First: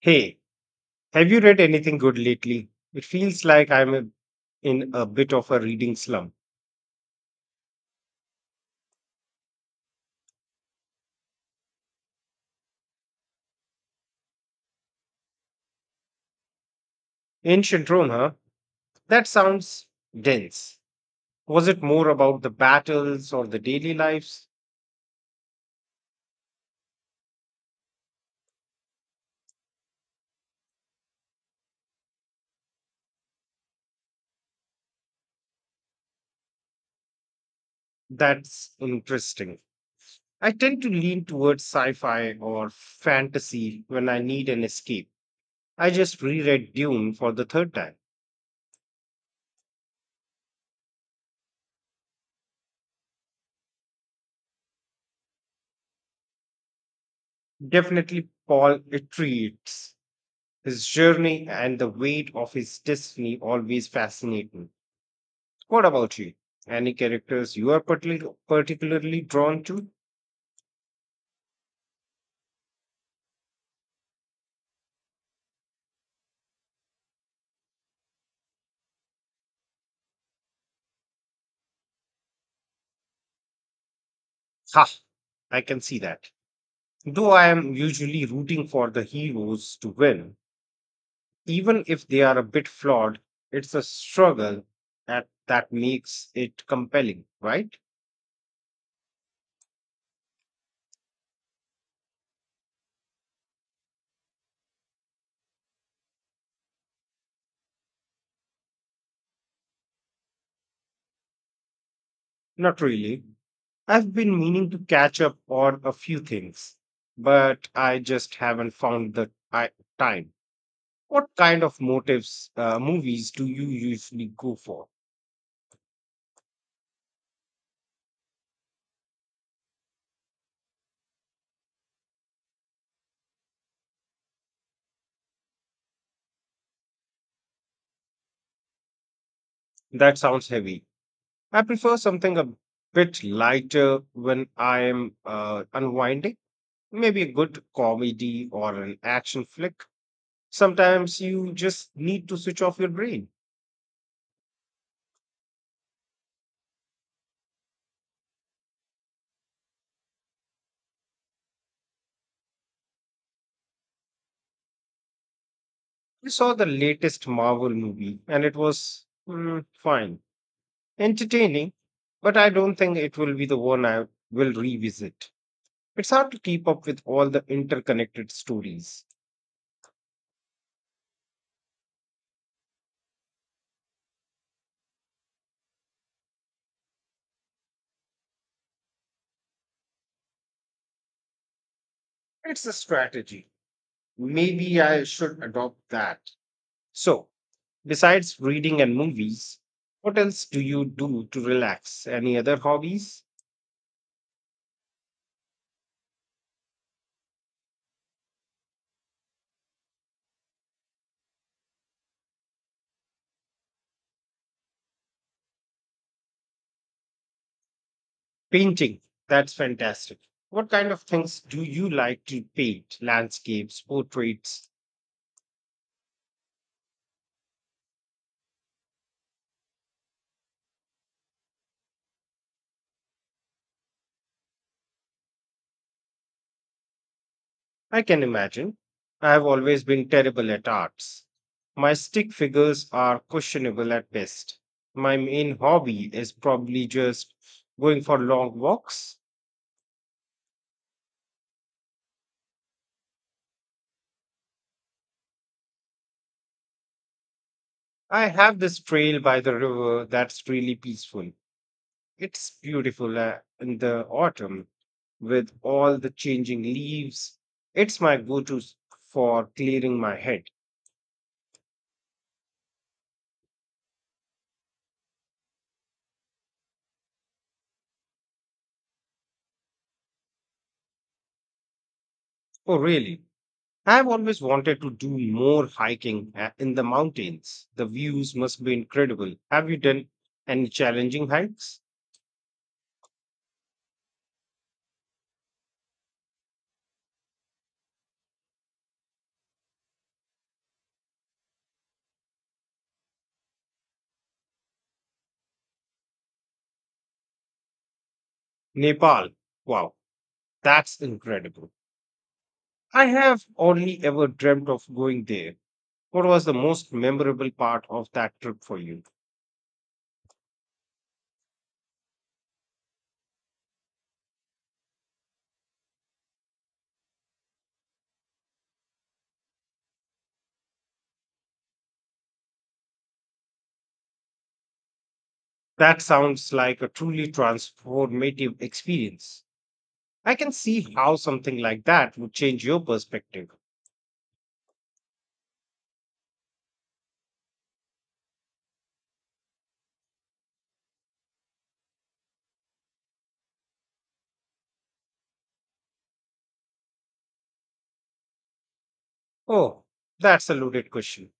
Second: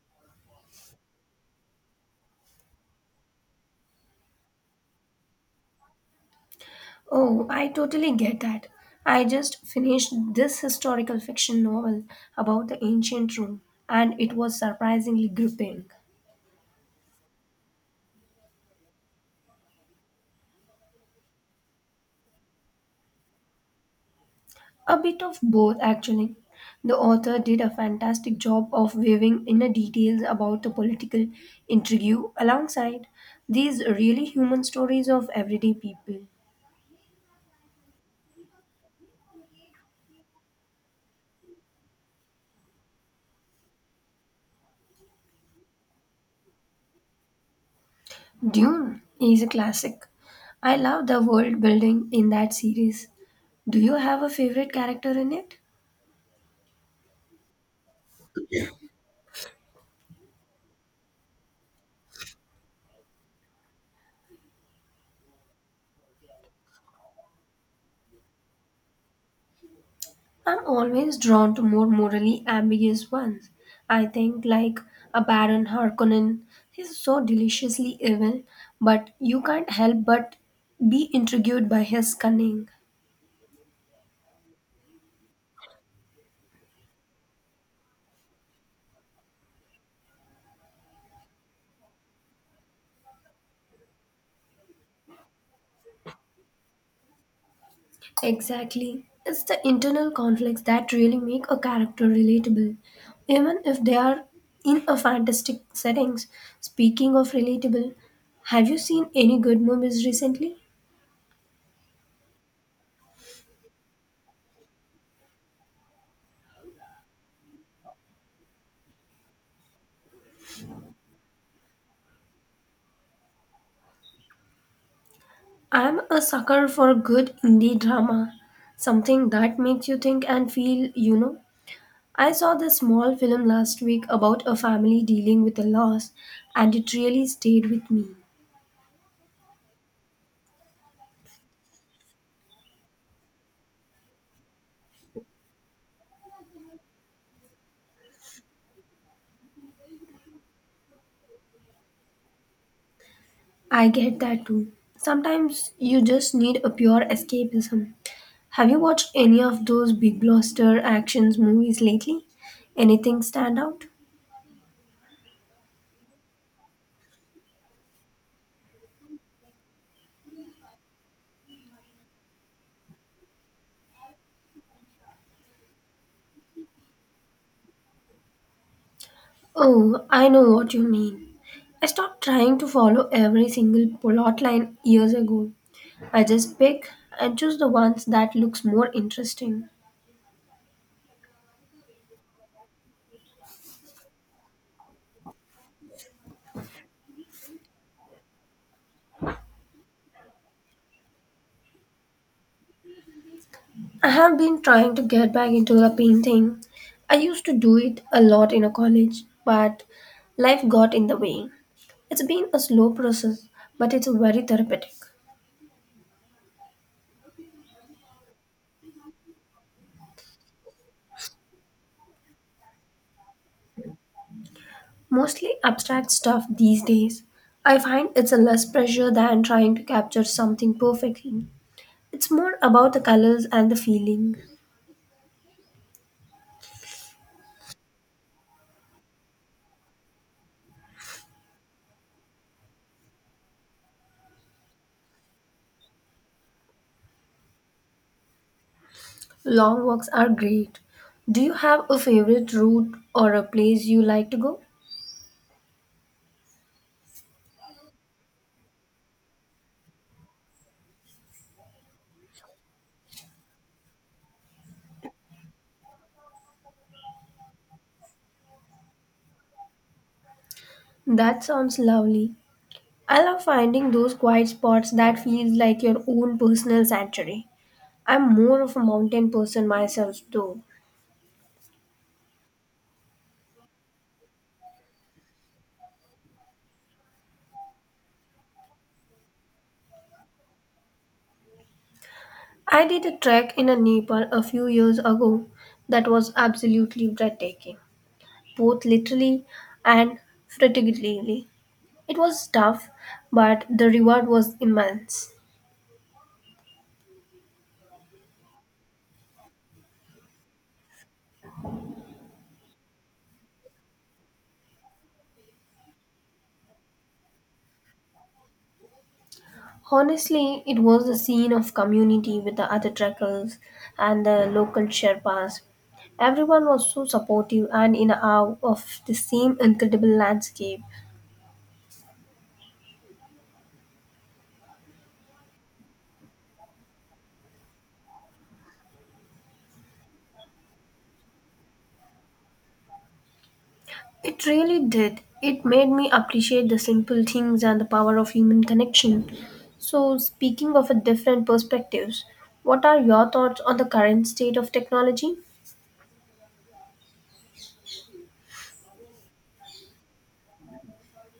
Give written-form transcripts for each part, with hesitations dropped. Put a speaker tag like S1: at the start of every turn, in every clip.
S1: Hey, have you read anything good lately? It feels like in a bit of a reading slump.
S2: Oh, I totally get that. I just finished this historical fiction novel about the ancient Rome, and it was surprisingly gripping.
S1: Ancient Rome, huh? That sounds dense. Was it more about the battles or the daily lives?
S2: A bit of both, actually. The author did a fantastic job of weaving inner details about the political intrigue alongside these really human stories of everyday people.
S1: That's interesting. I tend to lean towards sci fi or fantasy when I need an escape. I just reread Dune for the third time.
S2: Dune is a classic. I love the world building in that series. Do you have a favorite character in it?
S1: Definitely, Paul Atreides. His journey and the weight of his destiny always fascinate me. What about you? Any characters you are particularly drawn to?
S2: I'm always drawn to more morally ambiguous ones. I think, like a Baron Harkonnen, he's so deliciously evil, but you can't help but be intrigued by his cunning.
S1: Ha! I can see that. Though I am usually rooting for the heroes to win, even if they are a bit flawed, it's a struggle that makes it compelling, right?
S2: Exactly. It's the internal conflicts that really make a character relatable, even if they are in a fantastic settings. Speaking of relatable, have you seen any good movies recently?
S1: Not really. I've been meaning to catch up on a few things, but I just haven't found the ti- time. What kind of motives movies do you usually go for?
S2: I'm a sucker for good indie drama, something that makes you think and feel. I saw this small film last week about a family dealing with a loss, and it really stayed with me.
S1: That sounds heavy. I prefer something a bit lighter when I am unwinding, maybe a good comedy or an action flick. Sometimes you just need to switch off your brain.
S2: I get that too. Sometimes you just need a pure escapism. Have you watched any of those big blockbuster actions movies lately? Anything stand out?
S1: I saw the latest Marvel movie and it was fine, entertaining, but I don't think it will be the one I will revisit. It's hard to keep up with all the interconnected stories.
S2: Oh, I know what you mean. I stopped trying to follow every single plot line years ago. I just pick and choose the ones that looks more interesting.
S1: It's a strategy. Maybe I should adopt that. So, besides reading and movies, what else do you do to relax? Any other hobbies?
S2: I have been trying to get back into the painting. I used to do it a lot in a college, but life got in the way. It's been a slow process, but it's very therapeutic.
S1: Painting. That's fantastic. What kind of things do you like to paint? Landscapes, portraits?
S2: Mostly abstract stuff these days. I find it's a less pressure than trying to capture something perfectly. It's more about the colors and the feeling.
S1: I can imagine. I have always been terrible at arts. My stick figures are questionable at best. My main hobby is probably just going for long walks.
S2: Long walks are great. Do you have a favorite route or a place you like to go?
S1: I have this trail by the river that's really peaceful. It's beautiful in the autumn with all the changing leaves. It's my go to for clearing my head.
S2: That sounds lovely. I love finding those quiet spots that feels like your own personal sanctuary. I'm more of a mountain person myself though.
S1: Oh, really? I've always wanted to do more hiking in the mountains. The views must be incredible. Have you done any challenging hikes?
S2: I did a trek in Nepal a few years ago that was absolutely breathtaking, both literally and figuratively. It was tough, but the reward was immense.
S1: Nepal. Wow, that's incredible. I have only ever dreamt of going there. What was the most memorable part of that trip for you?
S2: Honestly, it was a scene of community with the other trekkers and the local Sherpas. Everyone was so supportive and in awe of the same incredible landscape.
S1: That sounds like a truly transformative experience. I can see how something like that would change your perspective.
S2: It really did. It made me appreciate the simple things and the power of human connection. So, speaking of a different perspectives, what are your thoughts on the current state of technology?
S1: Oh, that's a loaded question.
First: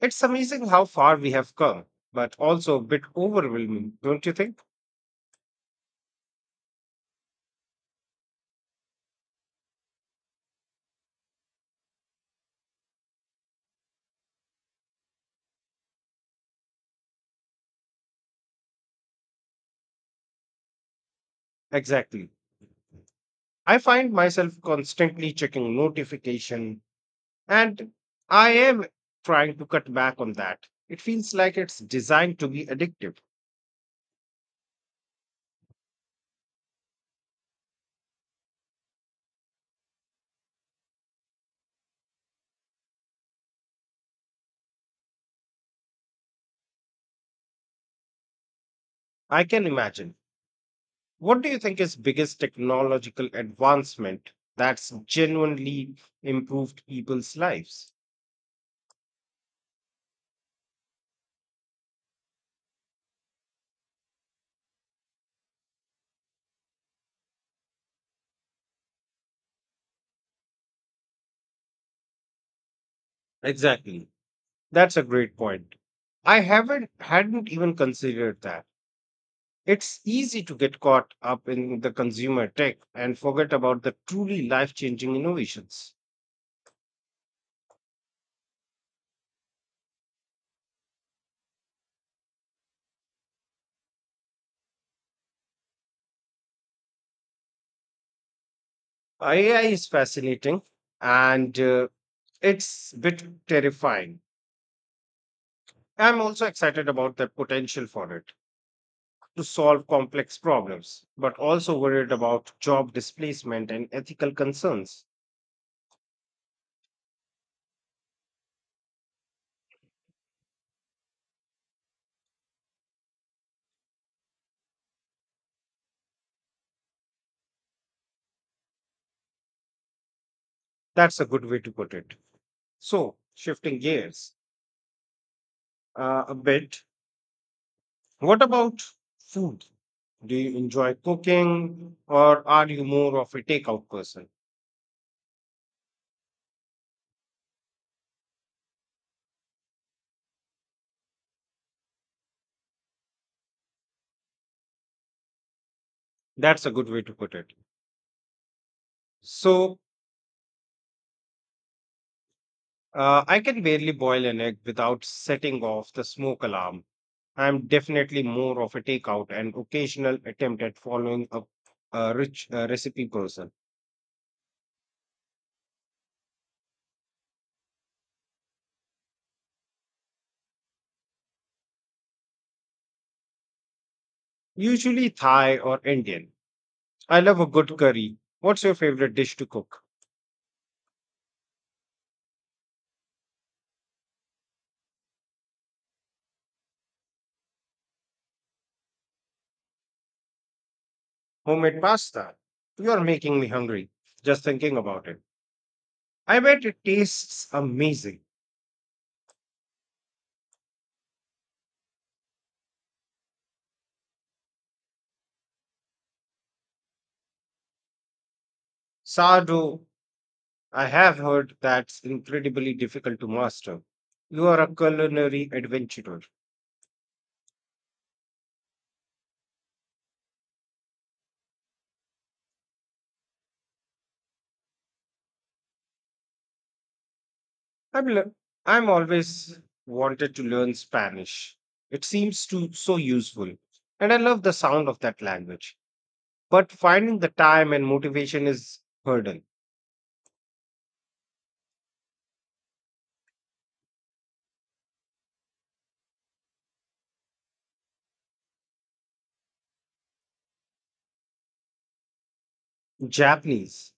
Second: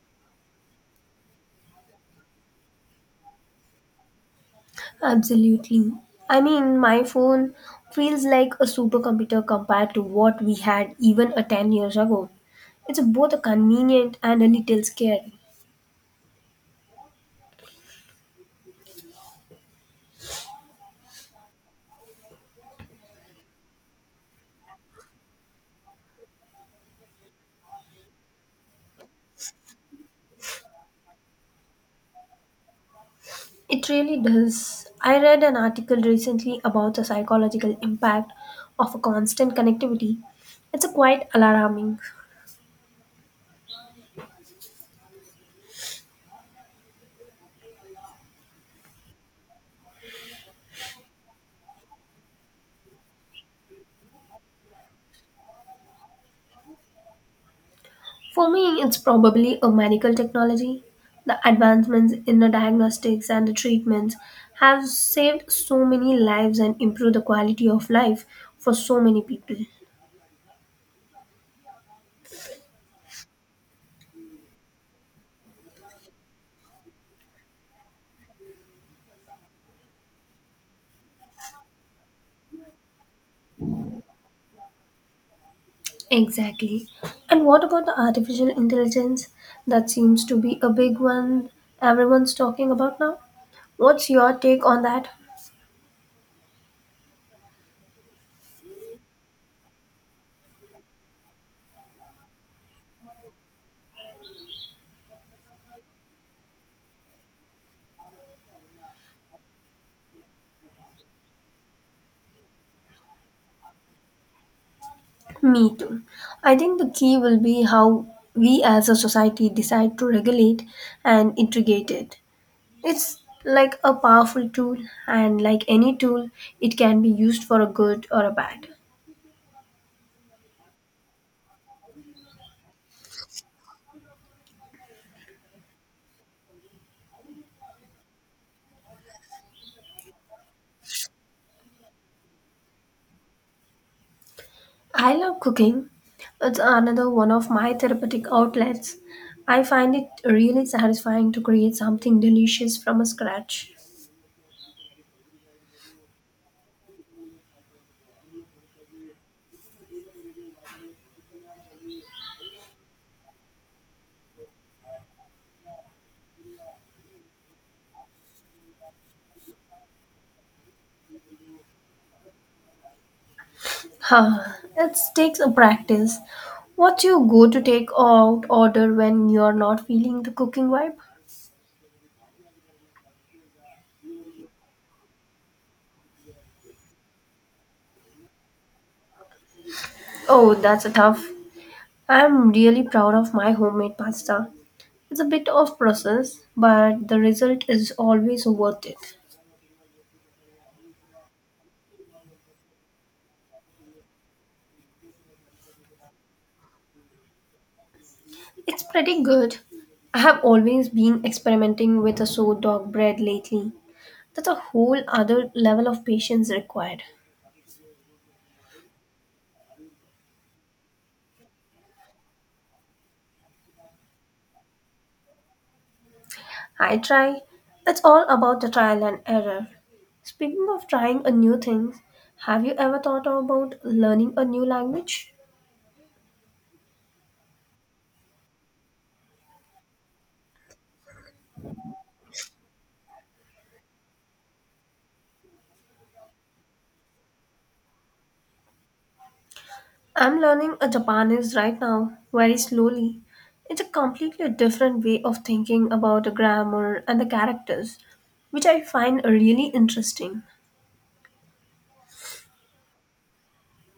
S1: It's amazing how far we have come, but also a bit overwhelming, don't you think?
S2: Absolutely. I mean, my phone feels like a supercomputer compared to what we had even a 10 years ago. It's both a convenient and a little scary.
S1: Exactly. I find myself constantly checking notification and I am trying to cut back on that. It feels like it's designed to be addictive.
S2: It really does. I read an article recently about the psychological impact of a constant connectivity. It's a quite alarming.
S1: I can imagine. What do you think is biggest technological advancement that's genuinely improved people's lives?
S2: For me, it's probably a medical technology. The advancements in the diagnostics and the treatments have saved so many lives and improved the quality of life for so many people.
S1: Exactly. That's a great point. I haven't hadn't even considered that. It's easy to get caught up in the consumer tech and forget about the truly life changing innovations.
S2: Exactly. And what about the artificial intelligence? That seems to be a big one everyone's talking about now. What's your take on that?
S1: AI is fascinating and it's a bit terrifying. I'm also excited about the potential for it to solve complex problems, but also worried about job displacement and ethical concerns.
S2: Me too. I think the key will be how we as a society decide to regulate and integrate it. It's like a powerful tool, and like any tool, it can be used for a good or a bad.
S1: That's a good way to put it. So, shifting gears a bit, what about food? Do you enjoy cooking or are you more of a takeout person?
S2: I love cooking. It's another one of my therapeutic outlets. I find it really satisfying to create something delicious from scratch.
S1: That's a good way to put it. So, I can barely boil an egg without setting off the smoke alarm. I'm definitely more of a takeout and occasional attempt at following up a rich recipe person,
S2: Huh, it takes a practice. What's your go to take out order when you're not feeling the cooking vibe?
S1: usually Thai or Indian. I love a good curry. What's your favorite dish to cook?
S2: Oh, that's a tough. I'm really proud of my homemade pasta. It's a bit of process, but the result is always worth it.
S1: Homemade pasta? You're making me hungry just thinking about it. I bet it tastes amazing.
S2: It's pretty good. I have always been experimenting with a sourdough bread lately. That's a whole other level of patience required.
S1: Sourdough, I have heard that's incredibly difficult to master. You are a culinary adventurer.
S2: I try. It's all about the trial and error. Speaking of trying a new thing, have you ever thought about learning a new language?
S1: I'm, le- I'm always wanted to learn Spanish. It seems to so useful, and I love the sound of that language. But finding the time and motivation is hurdle.
S2: I'm learning a Japanese right now, very slowly. It's a completely different way of thinking about the grammar and the characters, which I find really interesting.
S1: Japanese,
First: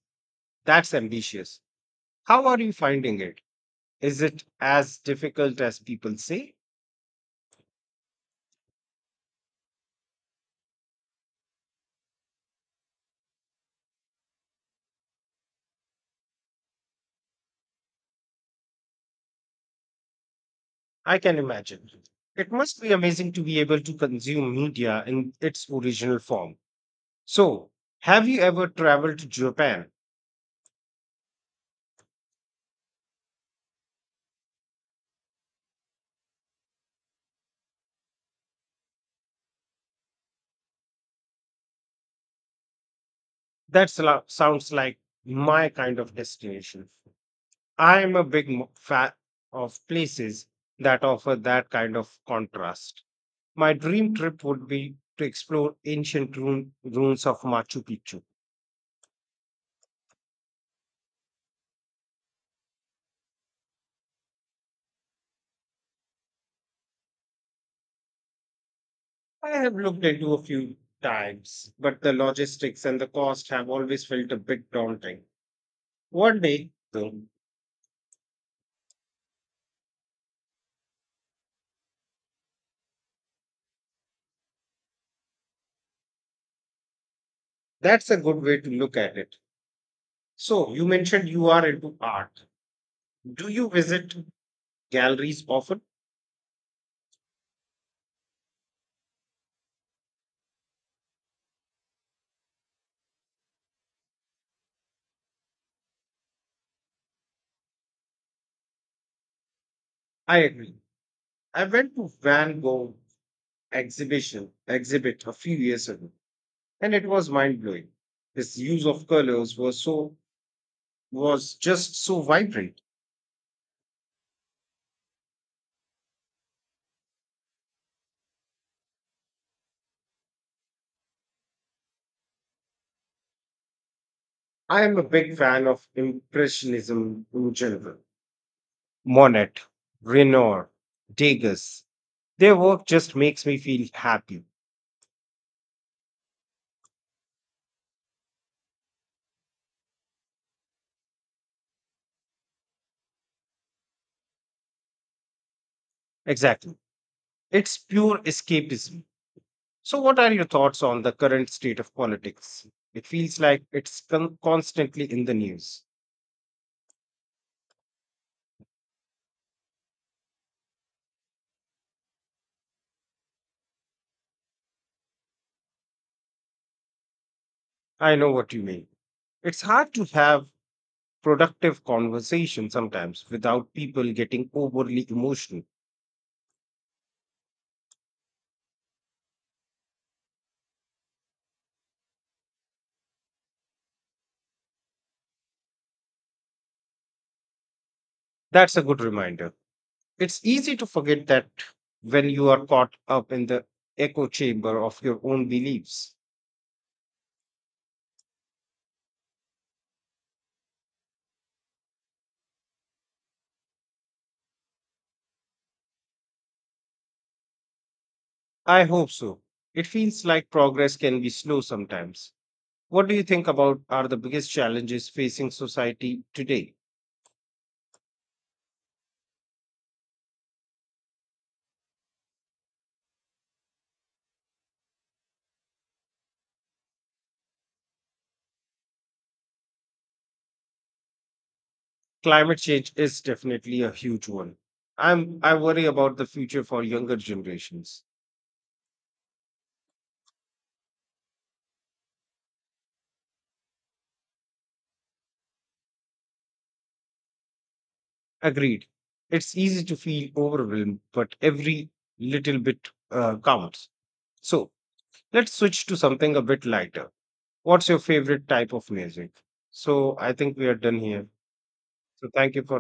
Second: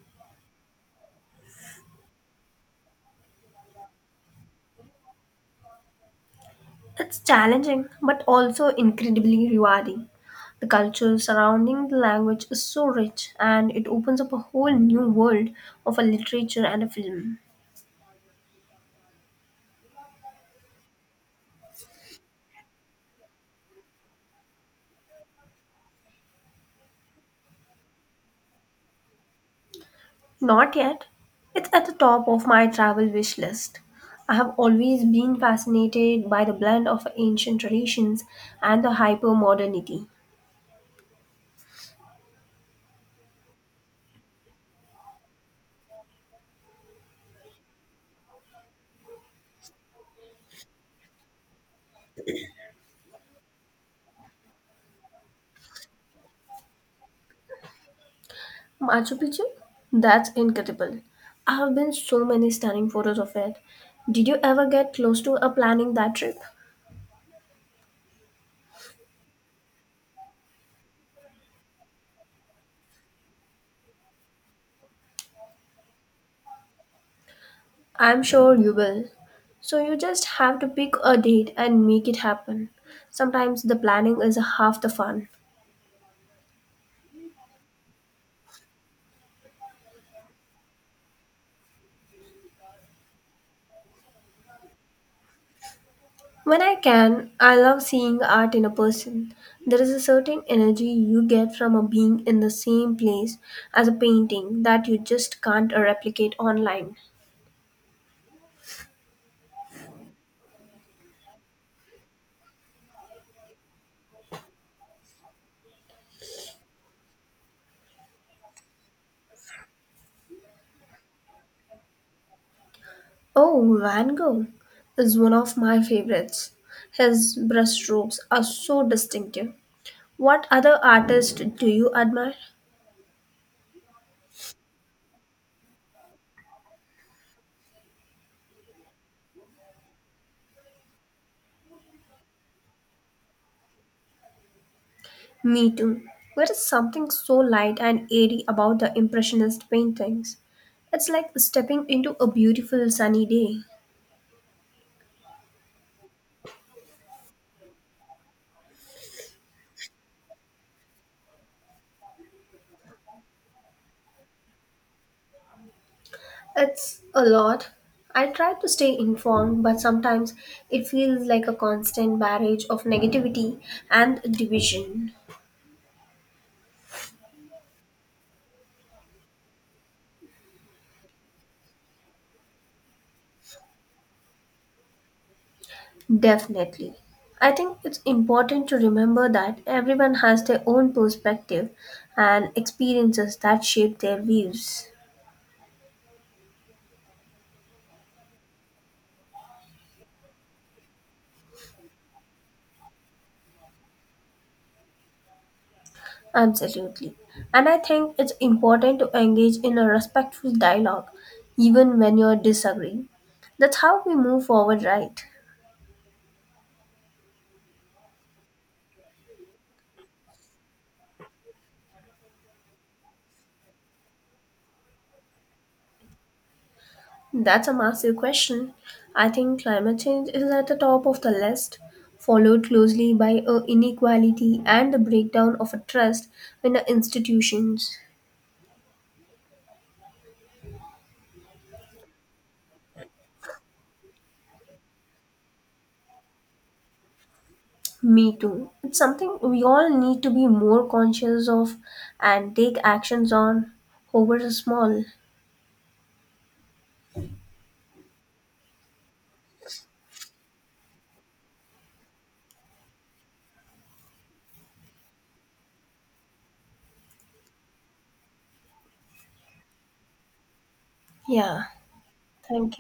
S1: that's ambitious. How are you finding it? Is it as difficult as people say?
S2: It's challenging but also incredibly rewarding. The culture surrounding the language is so rich and it opens up a whole new world of a literature and a film.
S1: I can imagine. It must be amazing to be able to consume media in its original form. So, have you ever traveled to Japan?
S2: Not yet. It's at the top of my travel wish list. I have always been fascinated by the blend of ancient traditions and the hypermodernity.
S1: That sounds like my kind of destination. I am a fan of places that offer that kind of contrast. My dream trip would be to explore ruins of Machu Picchu.
S2: Machu Picchu? That's incredible. I have been so many stunning photos of it. Did you ever get close to planning that trip?
S1: I have looked into a few times, but the logistics and the cost have always felt a bit daunting. One day, though,
S2: I'm sure you will. So you just have to pick a date and make it happen. Sometimes the planning is half the fun.
S1: that's a good way to look at it. So, you mentioned you are into art. Do you visit galleries often?
S2: When I can, I love seeing art in a person. There is a certain energy you get from a being in the same place as a painting that you just can't replicate online.
S1: I agree. I went to Van Gogh exhibit a few years ago, and it was mind blowing. His use of colors was just so vibrant.
S2: Oh, Van Gogh is one of my favorites. His brushstrokes are so distinctive. What other artist do you admire?
S1: I am a big fan of Impressionism in general. Monet, Renoir, Degas. Their work just makes me feel happy.
S2: Me too. There is something so light and airy about the Impressionist paintings. It's like stepping into a beautiful sunny day.
S1: Exactly. It's pure escapism. So, what are your thoughts on the current state of politics? It feels like it's constantly in the news.
S2: It's a lot. I try to stay informed, but sometimes it feels like a constant barrage of negativity and division.
S1: I know what you mean. It's hard to have productive conversation sometimes without people getting overly emotional.
S2: Definitely. I think it's important to remember that everyone has their own perspective and experiences that shape their views.
S1: That's a good reminder. It's easy to forget that when you are caught up in the echo chamber of your own beliefs.
S2: Absolutely. And I think it's important to engage in a respectful dialogue even when you're disagreeing. That's how we move forward, right?
S1: I hope so. It feels like progress can be slow sometimes. What do you think about are the biggest challenges facing society today?
S2: That's a massive question. I think climate change is at the top of the list, followed closely by inequality and the breakdown of a trust in the institutions.
S1: Climate change is definitely a huge one. I worry about the future for younger generations.
S2: Me too. It's something we all need to be more conscious of and take actions on, however small.
S1: Agreed. It's easy to feel overwhelmed, but every little bit counts. So, let's switch to something a bit lighter. What's your favorite type of music? So I think we are done here.
S2: Yeah,
S1: So thank
S2: thank
S1: you
S2: you.
S1: for